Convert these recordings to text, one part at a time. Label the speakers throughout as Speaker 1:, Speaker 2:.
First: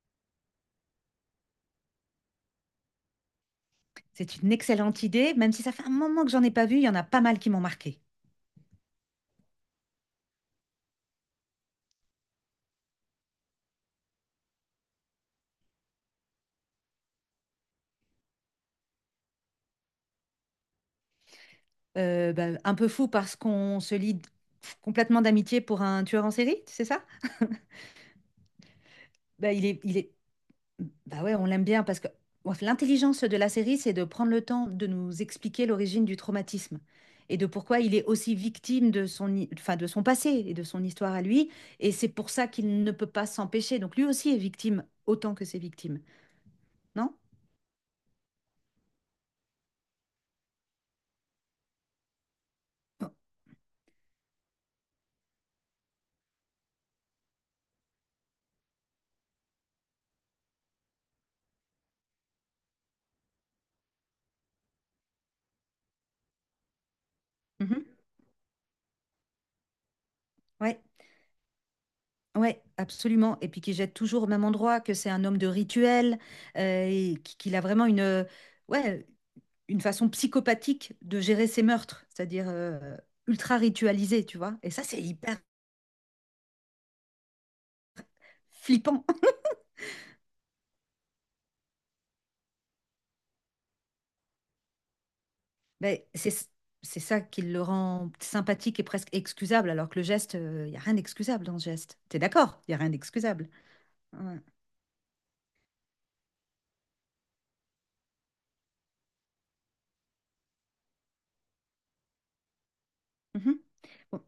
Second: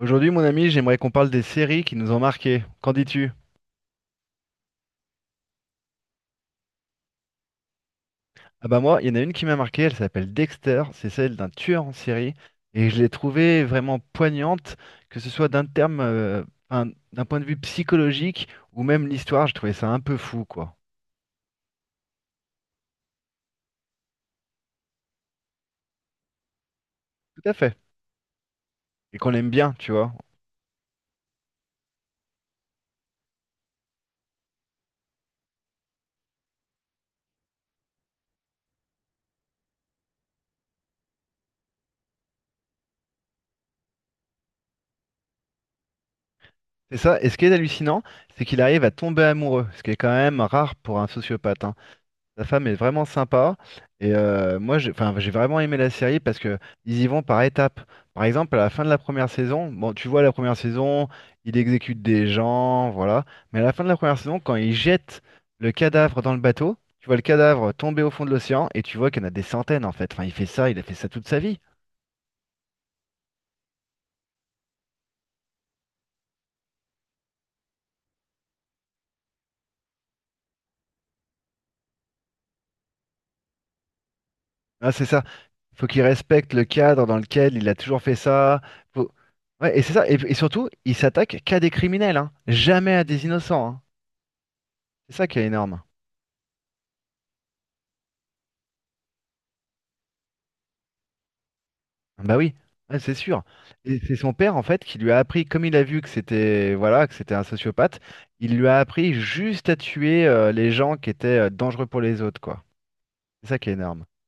Speaker 1: Aujourd'hui, mon ami, j'aimerais qu'on parle des séries qui nous ont marqués. Qu'en dis-tu?
Speaker 2: C'est une excellente idée, même si ça fait un moment que j'en ai pas vu, il y en a pas mal qui m'ont marqué.
Speaker 1: Ah bah moi, il y en a une qui m'a marqué, elle s'appelle Dexter, c'est celle d'un tueur en série, et je l'ai trouvée vraiment poignante, que ce soit d'un terme, un- d'un point de vue psychologique, ou même l'histoire, je trouvais ça un peu fou, quoi.
Speaker 2: Bah, un peu fou parce qu'on se lie complètement d'amitié pour un tueur en série, c'est ça?
Speaker 1: Tout à fait. Et qu'on l'aime
Speaker 2: Bah,
Speaker 1: bien, tu
Speaker 2: il
Speaker 1: vois.
Speaker 2: est Bah ouais, on l'aime bien parce que bon, l'intelligence de la série, c'est de prendre le temps de nous expliquer l'origine du traumatisme et de pourquoi il est aussi victime de son passé et de son histoire à lui. Et c'est pour ça qu'il ne peut pas s'empêcher. Donc lui aussi est victime autant que ses victimes,
Speaker 1: C'est
Speaker 2: non?
Speaker 1: ça, et ce qui est hallucinant, c'est qu'il arrive à tomber amoureux, ce qui est quand même rare pour un sociopathe, hein. Sa femme est vraiment
Speaker 2: Bon.
Speaker 1: sympa. Et moi, j'ai enfin, j'ai vraiment aimé la série parce que ils y vont par étapes. Par exemple, à la fin de la première saison, bon, tu vois, la première saison, il exécute des gens, voilà. Mais à la fin de la première saison, quand il jette le cadavre dans le bateau, tu vois le cadavre
Speaker 2: Mhm.
Speaker 1: tomber au fond de l'océan et tu vois qu'il y en a des centaines en fait. Enfin, il fait ça, il
Speaker 2: Ouais.
Speaker 1: a fait ça toute sa vie.
Speaker 2: Ouais, absolument. Et puis qui jette toujours au même endroit, que c'est un homme de rituel, et qu'il a vraiment une, ouais, une façon psychopathique de gérer ses meurtres, c'est-à-dire ultra ritualisé, tu vois. Et ça,
Speaker 1: Ah,
Speaker 2: c'est
Speaker 1: c'est ça.
Speaker 2: hyper
Speaker 1: Faut qu'il respecte le cadre dans lequel il a toujours fait ça.
Speaker 2: flippant.
Speaker 1: Faut- Ouais, et c'est ça. Et surtout, il s'attaque qu'à des criminels, hein. Jamais à des innocents, hein. C'est ça qui est énorme.
Speaker 2: Mais c'est ça qui le rend sympathique et presque excusable, alors que le geste, il n'y a rien d'excusable dans ce geste. T'es
Speaker 1: Bah oui,
Speaker 2: d'accord? Il n'y a rien
Speaker 1: ouais, c'est sûr.
Speaker 2: d'excusable.
Speaker 1: Et c'est son
Speaker 2: Ouais.
Speaker 1: père en fait qui lui a appris, comme il a vu que c'était voilà, que c'était un sociopathe, il lui a appris juste à tuer les gens qui étaient dangereux pour les autres, quoi. C'est
Speaker 2: Mhm.
Speaker 1: ça qui est énorme.
Speaker 2: Bon.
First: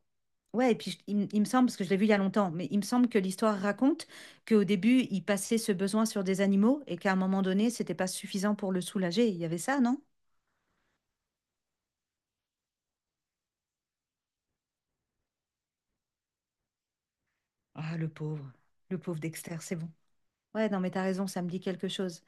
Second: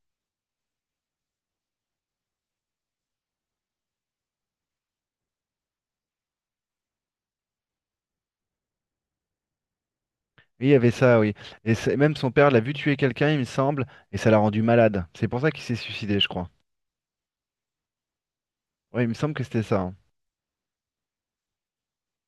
Speaker 2: Ouais, et puis je- il me semble, parce que je l'ai vu il y a longtemps, mais il me semble que l'histoire raconte qu'au début, il passait ce besoin sur des animaux et qu'à un moment donné, c'était pas suffisant pour le soulager. Il y avait ça, non?
Speaker 1: Oui, il y avait ça, oui. Même son père l'a vu tuer quelqu'un, il me semble, et ça l'a rendu malade. C'est pour ça qu'il s'est suicidé, je crois.
Speaker 2: Ah, le
Speaker 1: Oui, il me
Speaker 2: pauvre
Speaker 1: semble que
Speaker 2: Dexter,
Speaker 1: c'était
Speaker 2: c'est
Speaker 1: ça,
Speaker 2: bon.
Speaker 1: hein.
Speaker 2: Ouais, non, mais t'as raison, ça me dit quelque chose.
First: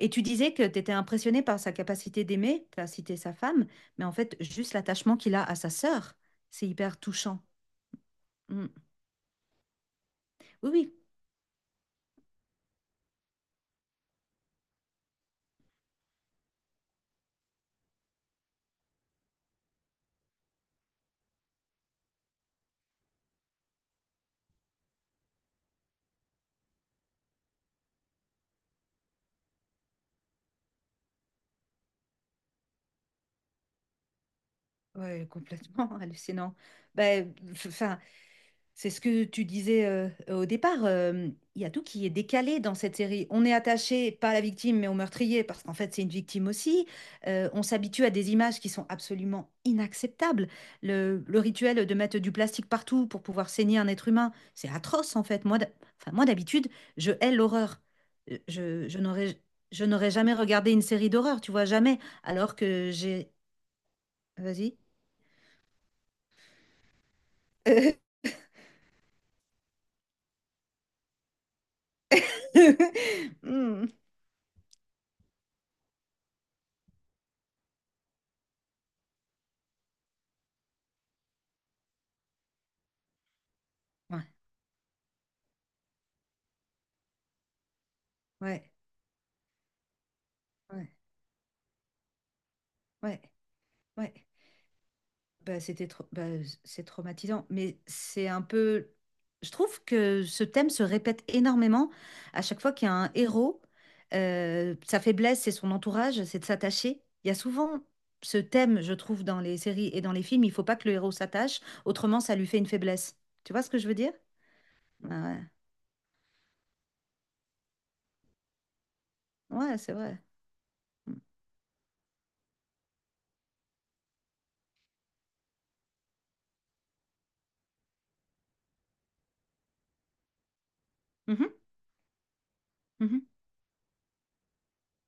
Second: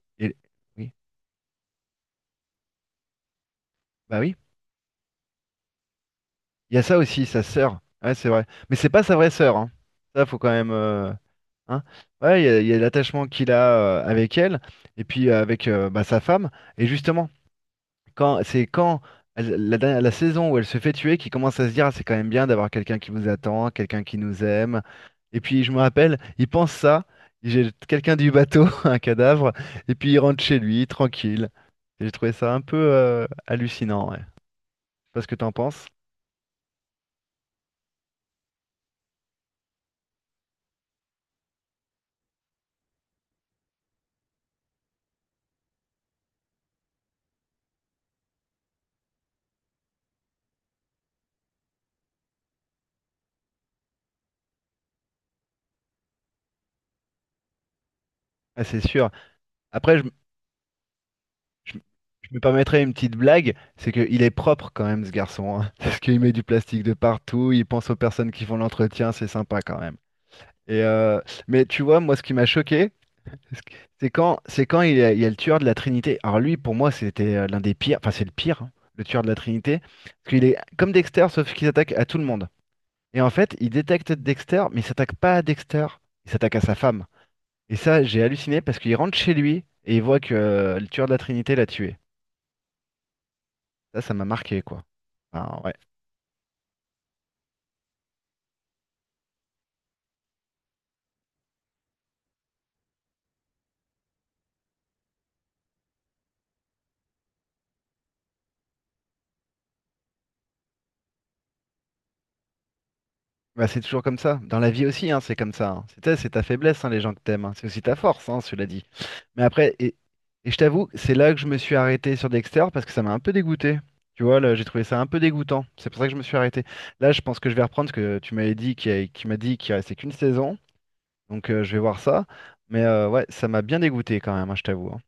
Speaker 2: Et tu
Speaker 1: Et...
Speaker 2: disais que t'étais
Speaker 1: Oui.
Speaker 2: impressionnée par sa capacité d'aimer, t'as cité sa femme, mais en
Speaker 1: Bah oui.
Speaker 2: fait, juste l'attachement qu'il a à sa sœur, c'est
Speaker 1: Il y a ça
Speaker 2: hyper
Speaker 1: aussi,
Speaker 2: touchant.
Speaker 1: sa sœur. Ouais, c'est vrai.
Speaker 2: Mm.
Speaker 1: Mais c'est pas sa vraie sœur, hein. Ça, faut quand
Speaker 2: Oui,
Speaker 1: même,
Speaker 2: oui,
Speaker 1: hein. Ouais, il y a, l'attachement qu'il a avec elle et puis avec bah, sa femme. Et justement, quand c'est quand la saison où elle se fait tuer qui commence à se dire, ah, c'est quand même bien d'avoir quelqu'un qui vous attend, quelqu'un qui nous aime. Et puis je me rappelle, il pense ça. Il jette quelqu'un du bateau, un cadavre, et puis il rentre chez lui tranquille. Et j'ai trouvé ça un peu hallucinant. Ouais. Je sais pas ce
Speaker 2: ouais,
Speaker 1: que t'en penses.
Speaker 2: complètement hallucinant. Ben, enfin. C'est ce que tu disais au départ. Il y a tout qui est décalé dans cette série. On est attaché, pas à la victime, mais au meurtrier, parce qu'en fait, c'est une victime aussi. On s'habitue à des images qui sont absolument inacceptables. Le rituel de mettre du plastique partout pour pouvoir saigner un être humain, c'est atroce, en fait. Moi, d'habitude, je hais l'horreur. Euh,
Speaker 1: Ah, c'est
Speaker 2: Je, je
Speaker 1: sûr.
Speaker 2: n'aurais, je
Speaker 1: Après,
Speaker 2: n'aurais jamais regardé une série d'horreur, tu vois,
Speaker 1: Je,
Speaker 2: jamais.
Speaker 1: je me
Speaker 2: Alors
Speaker 1: permettrais
Speaker 2: que
Speaker 1: une petite
Speaker 2: j'ai.
Speaker 1: blague, c'est qu'il est propre
Speaker 2: Vas-y.
Speaker 1: quand même ce garçon, hein, parce qu'il met du plastique de partout, il pense aux personnes qui font l'entretien, c'est sympa quand même. Et euh, mais tu vois, moi ce qui m'a choqué,
Speaker 2: Hmm.
Speaker 1: c'est quand, il y a le tueur de la Trinité. Alors lui, pour moi, c'était l'un des pires, enfin c'est le pire, hein, le tueur de la Trinité, parce qu'il est comme Dexter, sauf qu'il s'attaque à tout le monde. Et en fait, il détecte
Speaker 2: Ouais,
Speaker 1: Dexter, mais il s'attaque pas à Dexter, il s'attaque à sa femme. Et ça, j'ai halluciné
Speaker 2: ouais,
Speaker 1: parce qu'il rentre chez lui et il voit que le
Speaker 2: ouais,
Speaker 1: tueur de la Trinité l'a tué.
Speaker 2: ouais.
Speaker 1: Ça,
Speaker 2: Ouais.
Speaker 1: ça m'a marqué, quoi.
Speaker 2: Bah,
Speaker 1: Ah, ouais.
Speaker 2: bah, c'est traumatisant, mais c'est un peu. Je trouve que ce thème se répète énormément à chaque fois qu'il y a un héros. Sa faiblesse, c'est son entourage, c'est de s'attacher. Il y a souvent ce thème, je trouve, dans les séries et dans les films, il faut pas que le héros s'attache, autrement ça lui fait une faiblesse. Tu vois
Speaker 1: Bah,
Speaker 2: ce que
Speaker 1: c'est
Speaker 2: je veux
Speaker 1: toujours
Speaker 2: dire?
Speaker 1: comme ça. Dans la vie aussi, hein, c'est
Speaker 2: Ah,
Speaker 1: comme ça, hein. C'est ta faiblesse, hein, les gens que t'aimes, hein. C'est aussi ta force, hein, cela dit. Mais
Speaker 2: ouais,
Speaker 1: après,
Speaker 2: ouais, c'est
Speaker 1: et,
Speaker 2: vrai.
Speaker 1: et je t'avoue, c'est là que je me suis arrêté sur Dexter parce que ça m'a un peu dégoûté. Tu vois, là, j'ai trouvé ça un peu dégoûtant. C'est pour ça que je me suis arrêté. Là, je pense que je vais reprendre parce que tu m'avais dit qu'il y a- qu'il m'a dit qu'il restait qu'une saison. Donc,
Speaker 2: Mhm,
Speaker 1: je vais voir ça. Mais
Speaker 2: mhm.
Speaker 1: ouais, ça m'a bien dégoûté quand même, hein, je t'avoue, hein.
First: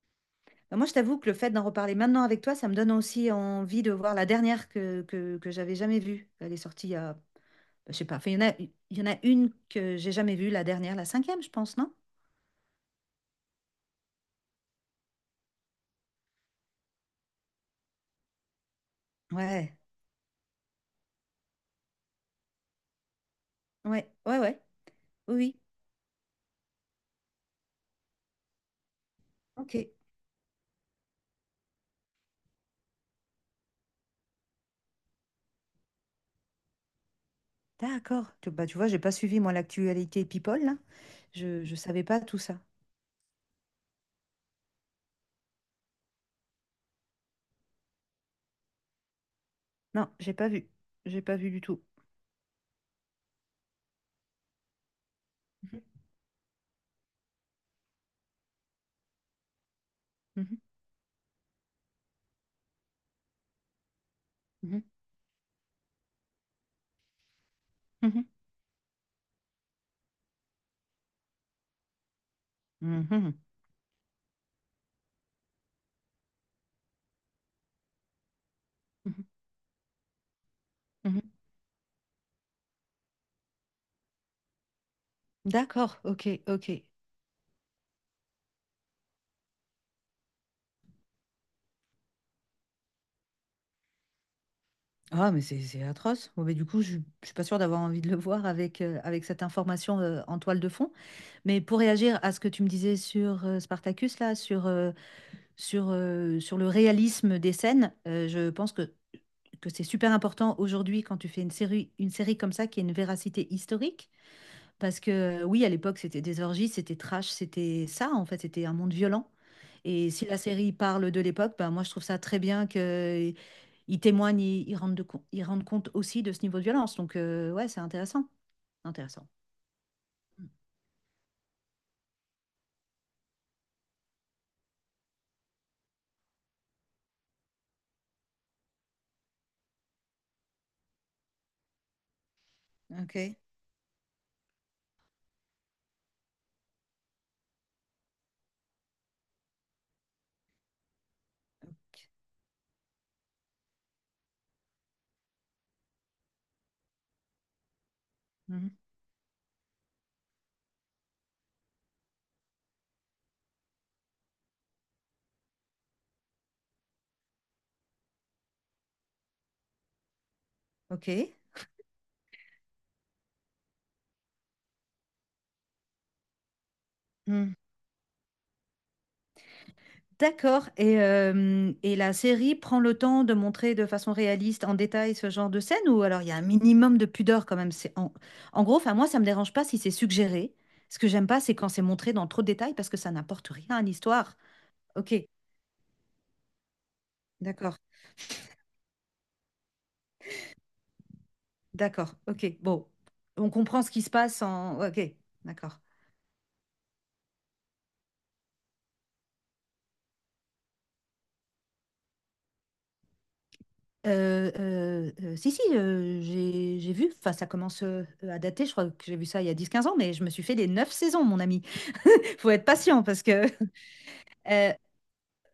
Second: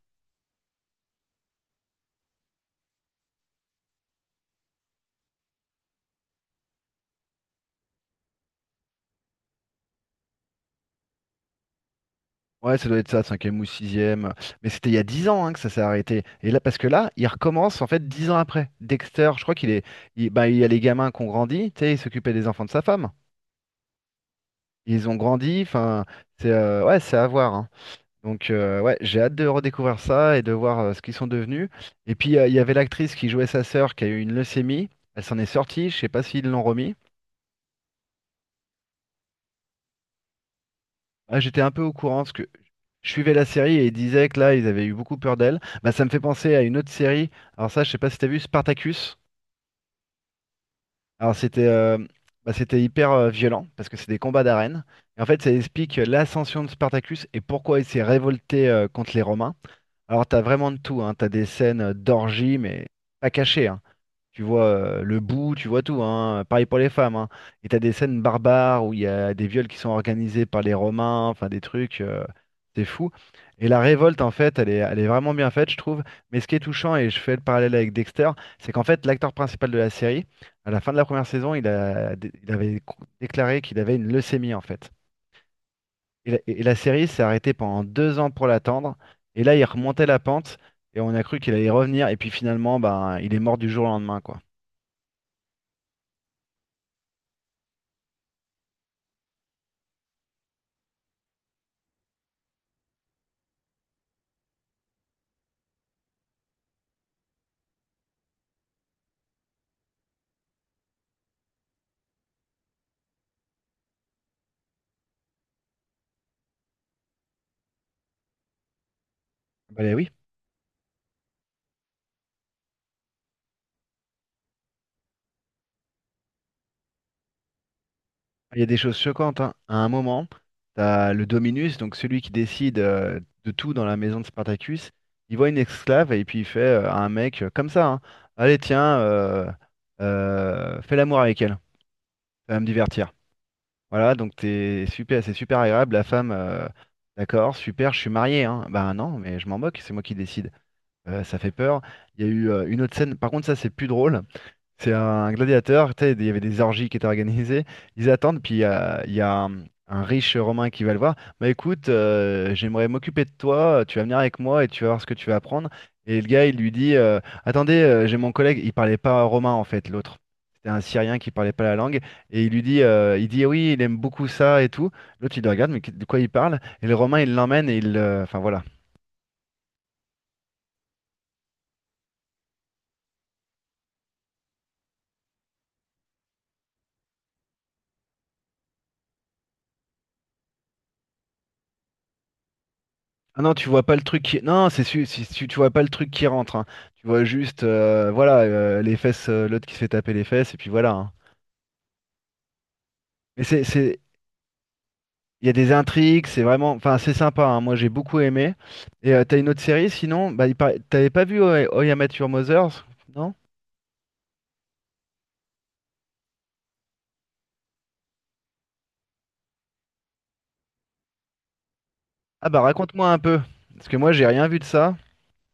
Speaker 2: Bah, moi, je t'avoue que le fait d'en reparler maintenant avec toi, ça me donne aussi envie de voir la dernière que j'avais jamais vue. Elle est sortie il y a. Je sais pas. Enfin, il y en a une que j'ai jamais vue, la dernière, la cinquième, je pense, non?
Speaker 1: Ouais, ça doit être ça, cinquième ou sixième. Mais c'était il y a 10 ans hein, que ça s'est arrêté. Et là, parce que là, il recommence en fait 10 ans après. Dexter, je crois qu'il
Speaker 2: Ouais,
Speaker 1: est, il, bah, il y a les gamins qui ont grandi, tu sais, ils s'occupaient des enfants de sa femme.
Speaker 2: ouais, ouais, ouais.
Speaker 1: Ils ont
Speaker 2: Oui, oui.
Speaker 1: grandi, enfin, c'est ouais, c'est à voir, hein. Donc ouais, j'ai hâte de
Speaker 2: Ok,
Speaker 1: redécouvrir ça et de voir ce qu'ils sont devenus. Et puis il y avait l'actrice qui jouait sa sœur qui a eu une leucémie. Elle s'en est sortie. Je sais pas s'ils l'ont remis.
Speaker 2: d'accord. Bah, tu vois, j'ai pas suivi, moi, l'actualité People, là.
Speaker 1: Ah, j'étais
Speaker 2: Je,
Speaker 1: un
Speaker 2: je
Speaker 1: peu au
Speaker 2: savais
Speaker 1: courant
Speaker 2: pas
Speaker 1: parce
Speaker 2: tout
Speaker 1: que
Speaker 2: ça.
Speaker 1: je suivais la série et ils disaient que là, ils avaient eu beaucoup peur d'elle. Bah, ça me fait penser à une autre série. Alors ça, je sais pas si t'as vu Spartacus.
Speaker 2: Non, j'ai pas vu. J'ai
Speaker 1: Alors
Speaker 2: pas vu du
Speaker 1: c'était
Speaker 2: tout.
Speaker 1: bah, c'était hyper violent parce que c'est des combats d'arène. Et en fait, ça explique l'ascension de Spartacus et pourquoi il s'est révolté contre les Romains. Alors t'as
Speaker 2: Mhm,
Speaker 1: vraiment de tout, hein. T'as des scènes d'orgie, mais pas cachées, hein. Tu vois
Speaker 2: mhm,
Speaker 1: le bout, tu vois tout, hein. Pareil pour les femmes, hein. Et t'as des scènes
Speaker 2: mhm,
Speaker 1: barbares où il y a des viols qui sont organisés par les Romains, enfin des trucs, c'est
Speaker 2: mhm,
Speaker 1: fou.
Speaker 2: mhm,
Speaker 1: Et la révolte, en fait, elle est vraiment bien faite, je trouve. Mais ce qui est touchant, et je fais le parallèle avec Dexter, c'est qu'en fait,
Speaker 2: mhm,
Speaker 1: l'acteur principal de la série, à la fin de la
Speaker 2: mhm.
Speaker 1: première saison, il avait déclaré qu'il avait une leucémie, en fait.
Speaker 2: D'accord, ok,
Speaker 1: Et la
Speaker 2: ok.
Speaker 1: série s'est arrêtée pendant 2 ans pour l'attendre. Et là, il remontait la pente, et on a cru qu'il allait y revenir. Et puis finalement, ben, il est mort du jour au lendemain, quoi.
Speaker 2: Ah, mais c'est atroce. Bon, mais du coup, je ne suis pas sûre d'avoir envie de le voir avec cette information en toile de fond. Mais pour réagir à ce que tu me disais sur Spartacus, là, sur le réalisme des scènes. Je pense que c'est super important aujourd'hui quand tu fais une série comme ça qui a une véracité historique. Parce que oui, à l'époque, c'était des orgies, c'était trash, c'était ça, en fait, c'était un monde violent.
Speaker 1: Bah oui.
Speaker 2: Et si la série parle de l'époque, ben, moi, je trouve ça très bien qu'ils témoignent, ils rendent compte aussi de ce niveau de violence. Donc, ouais, c'est intéressant.
Speaker 1: Il y a des choses
Speaker 2: Intéressant.
Speaker 1: choquantes, hein. À un moment,
Speaker 2: Mm.
Speaker 1: t'as le Dominus, donc celui qui décide de tout dans la maison de Spartacus. Il voit une esclave et puis il fait à un mec comme ça, hein, allez, tiens, fais l'amour avec elle, ça va me divertir.
Speaker 2: Ok.
Speaker 1: Voilà, donc t'es super, c'est super agréable. La femme, d'accord, super, je suis marié, hein. Ben non, mais je m'en moque, c'est moi qui décide. Ça fait peur. Il y a eu une autre scène, par contre, ça c'est plus drôle. C'est un gladiateur, tu sais, il y avait des orgies qui étaient organisées. Ils attendent, puis il y
Speaker 2: Mm-hmm.
Speaker 1: a, il y a un riche Romain qui va le voir. Bah écoute, j'aimerais m'occuper de toi, tu vas venir avec moi et tu vas voir ce que tu vas apprendre. Et le gars, il lui dit, attendez, j'ai mon collègue, il parlait pas romain en fait, l'autre. C'était un
Speaker 2: Ok.
Speaker 1: Syrien qui parlait pas la langue. Et il lui dit, il dit, oui, il aime beaucoup ça et tout. L'autre, il le regarde, mais de quoi il parle? Et le Romain, il
Speaker 2: Hmm.
Speaker 1: l'emmène et il... Enfin voilà.
Speaker 2: D'accord. Et la série prend le temps de montrer de façon réaliste, en détail, ce genre de scène ou alors il y a un minimum de pudeur quand même. C'est en. En gros, enfin moi, ça me dérange pas si c'est suggéré. Ce que j'aime pas, c'est quand c'est montré dans trop de détails parce que ça
Speaker 1: Ah
Speaker 2: n'apporte
Speaker 1: non,
Speaker 2: rien
Speaker 1: tu vois
Speaker 2: à
Speaker 1: pas le truc
Speaker 2: l'histoire.
Speaker 1: qui... Non,
Speaker 2: Ok.
Speaker 1: si tu vois pas le truc qui rentre, hein. Tu vois juste
Speaker 2: D'accord.
Speaker 1: voilà, les fesses, l'autre qui se fait taper les fesses, et puis voilà, hein.
Speaker 2: D'accord. Ok. Bon,
Speaker 1: Mais
Speaker 2: on comprend ce
Speaker 1: c'est...
Speaker 2: qui se passe en. Ok.
Speaker 1: Il y a des
Speaker 2: D'accord.
Speaker 1: intrigues, c'est vraiment... Enfin, c'est sympa, hein. Moi, j'ai beaucoup aimé. T'as une autre série, sinon... Bah, t'avais pas vu How I Met Your Mothers, non?
Speaker 2: Si, si, j'ai vu, enfin ça commence à dater, je crois que j'ai vu ça il y a 10 15 ans, mais je me suis fait les 9 saisons, mon ami.
Speaker 1: Ah
Speaker 2: Faut
Speaker 1: bah,
Speaker 2: être patient
Speaker 1: raconte-moi un
Speaker 2: parce
Speaker 1: peu.
Speaker 2: que
Speaker 1: Parce que moi, j'ai rien vu de
Speaker 2: euh,
Speaker 1: ça.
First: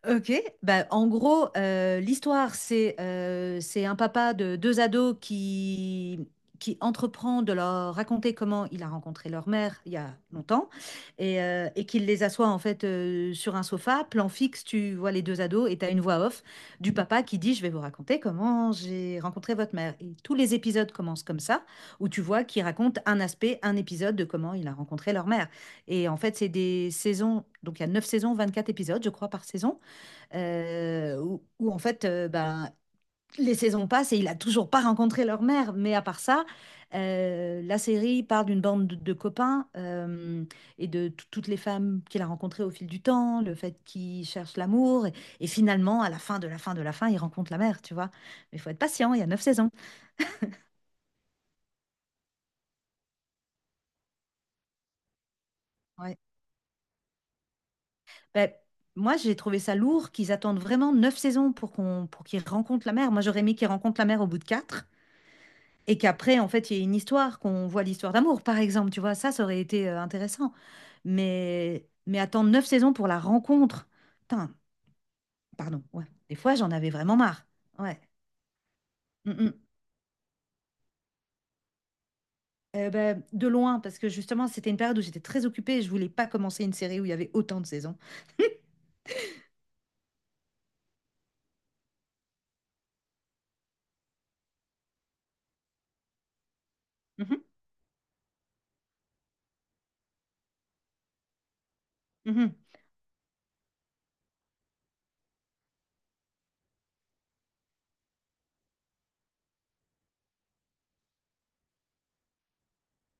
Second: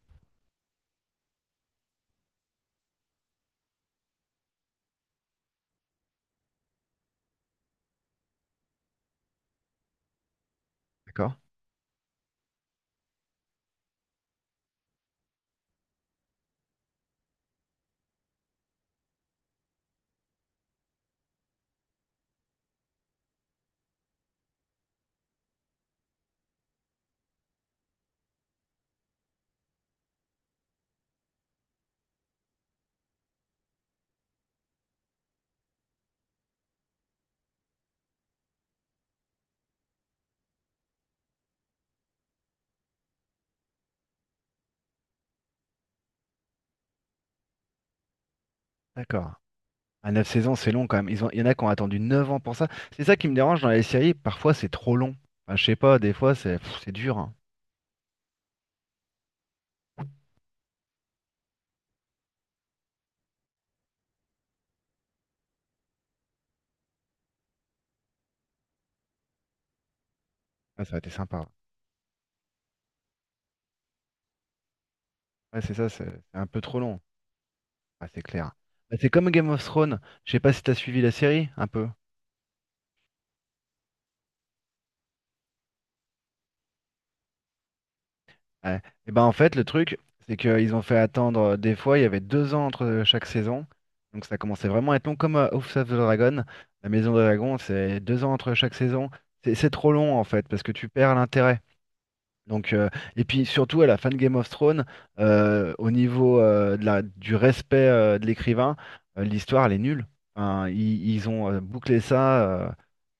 Speaker 2: Ok, bah, en gros, l'histoire, c'est un papa de deux ados qui entreprend de leur raconter comment il a rencontré leur mère il y a longtemps
Speaker 1: D'accord,
Speaker 2: et qu'il les assoit en fait sur un sofa, plan fixe, tu vois les deux ados et tu as une voix off du papa qui dit, je vais vous raconter comment j'ai rencontré votre mère. Et tous les épisodes commencent comme ça, où tu vois qu'il raconte un aspect, un épisode de comment il a rencontré leur mère. Et en fait, c'est des saisons, donc il y a neuf saisons, 24 épisodes, je crois, par saison, où, en fait, ben, les saisons passent et il a toujours pas rencontré leur mère. Mais à part ça, la série parle d'une bande de copains, et toutes les femmes qu'il a rencontrées au fil du temps, le fait qu'il cherche l'amour. Et finalement, à la fin de la fin de la fin, il rencontre la mère, tu vois. Mais il faut être patient, il y a
Speaker 1: d'accord.
Speaker 2: neuf saisons.
Speaker 1: À 9 saisons, c'est long quand même. Ils ont... Il y en a qui ont attendu 9 ans pour ça. C'est ça qui me dérange dans les séries. Parfois, c'est trop long. Enfin, je sais pas, des
Speaker 2: Ouais.
Speaker 1: fois, c'est pff, c'est dur, hein.
Speaker 2: Ben, moi, j'ai trouvé ça lourd qu'ils attendent vraiment neuf saisons pour qu'ils rencontrent la mère. Moi, j'aurais aimé qu'ils rencontrent la mère au bout de quatre. Et qu'après, en fait, il y ait une histoire, qu'on voit l'histoire d'amour, par exemple, tu vois, ça aurait été intéressant.
Speaker 1: Ah, ça a été sympa, hein.
Speaker 2: Mais attendre neuf saisons pour la rencontre. Putain,
Speaker 1: Ouais, c'est
Speaker 2: pardon,
Speaker 1: ça,
Speaker 2: ouais.
Speaker 1: c'est
Speaker 2: Des
Speaker 1: c'est un
Speaker 2: fois,
Speaker 1: peu
Speaker 2: j'en
Speaker 1: trop
Speaker 2: avais
Speaker 1: long.
Speaker 2: vraiment marre. Ouais.
Speaker 1: Ah, c'est clair. Bah, c'est comme
Speaker 2: Mm,
Speaker 1: Game
Speaker 2: mm.
Speaker 1: of Thrones. Je sais pas si t'as suivi la série, un peu.
Speaker 2: Ben, de loin, parce que justement, c'était une période où j'étais très occupée et je voulais pas commencer une série où il y avait autant de saisons.
Speaker 1: Ouais. Et ben en fait, le truc, c'est qu'ils ont fait attendre des fois, il y avait 2 ans entre chaque saison. Donc ça commençait vraiment à être long, comme House of the Dragon. La Maison des
Speaker 2: Mhm,
Speaker 1: Dragons, c'est 2 ans entre chaque saison. C'est trop long en fait, parce que tu perds l'intérêt.
Speaker 2: mhm,
Speaker 1: Donc, et puis surtout à la fin de Game of Thrones, au niveau du respect de l'écrivain, l'histoire elle est nulle. Enfin, ils ont bouclé ça,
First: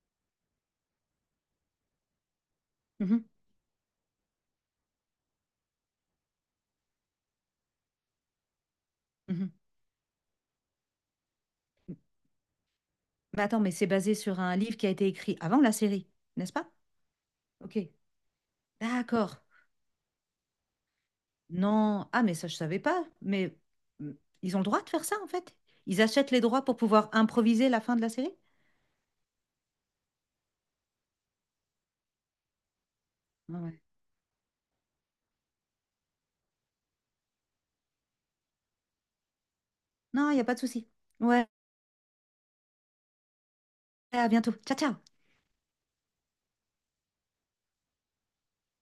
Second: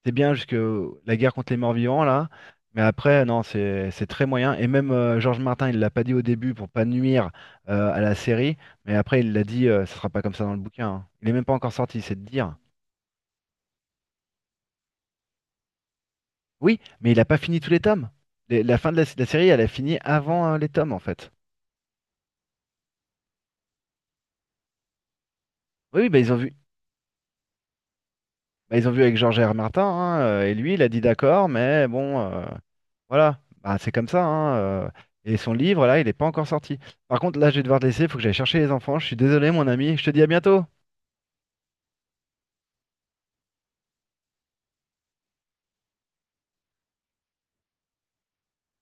Speaker 1: c'est bien jusque la guerre contre les morts-vivants là, mais après
Speaker 2: mhm,
Speaker 1: non, c'est très moyen. Et même George Martin, il l'a pas dit au début pour pas nuire à la série, mais après il l'a
Speaker 2: mhm.
Speaker 1: dit, ça sera pas comme ça dans le bouquin, hein. Il est même pas encore sorti, c'est de dire.
Speaker 2: Mais attends, mais c'est basé sur un livre qui a été écrit avant la série, n'est-ce pas?
Speaker 1: Oui, mais il a pas fini tous
Speaker 2: Ok.
Speaker 1: les tomes. La fin de la
Speaker 2: D'accord.
Speaker 1: série, elle a fini avant les tomes en fait.
Speaker 2: Non, ah mais ça je savais pas, mais mm, ils ont le droit de faire ça en fait.
Speaker 1: Oui,
Speaker 2: Ils
Speaker 1: oui,
Speaker 2: achètent les droits pour pouvoir improviser la fin de la série.
Speaker 1: bah, ils ont vu avec Georges R. Martin, hein, et lui, il a dit d'accord, mais bon, voilà,
Speaker 2: Ah,
Speaker 1: bah,
Speaker 2: ouais.
Speaker 1: c'est comme ça, hein, et son livre, là, il n'est pas encore sorti. Par contre, là, je vais devoir te laisser, il faut que j'aille chercher les enfants. Je suis désolé, mon ami, je te dis à
Speaker 2: Non, il n'y a pas de
Speaker 1: bientôt.
Speaker 2: souci. Ouais, à bientôt. Ciao, ciao.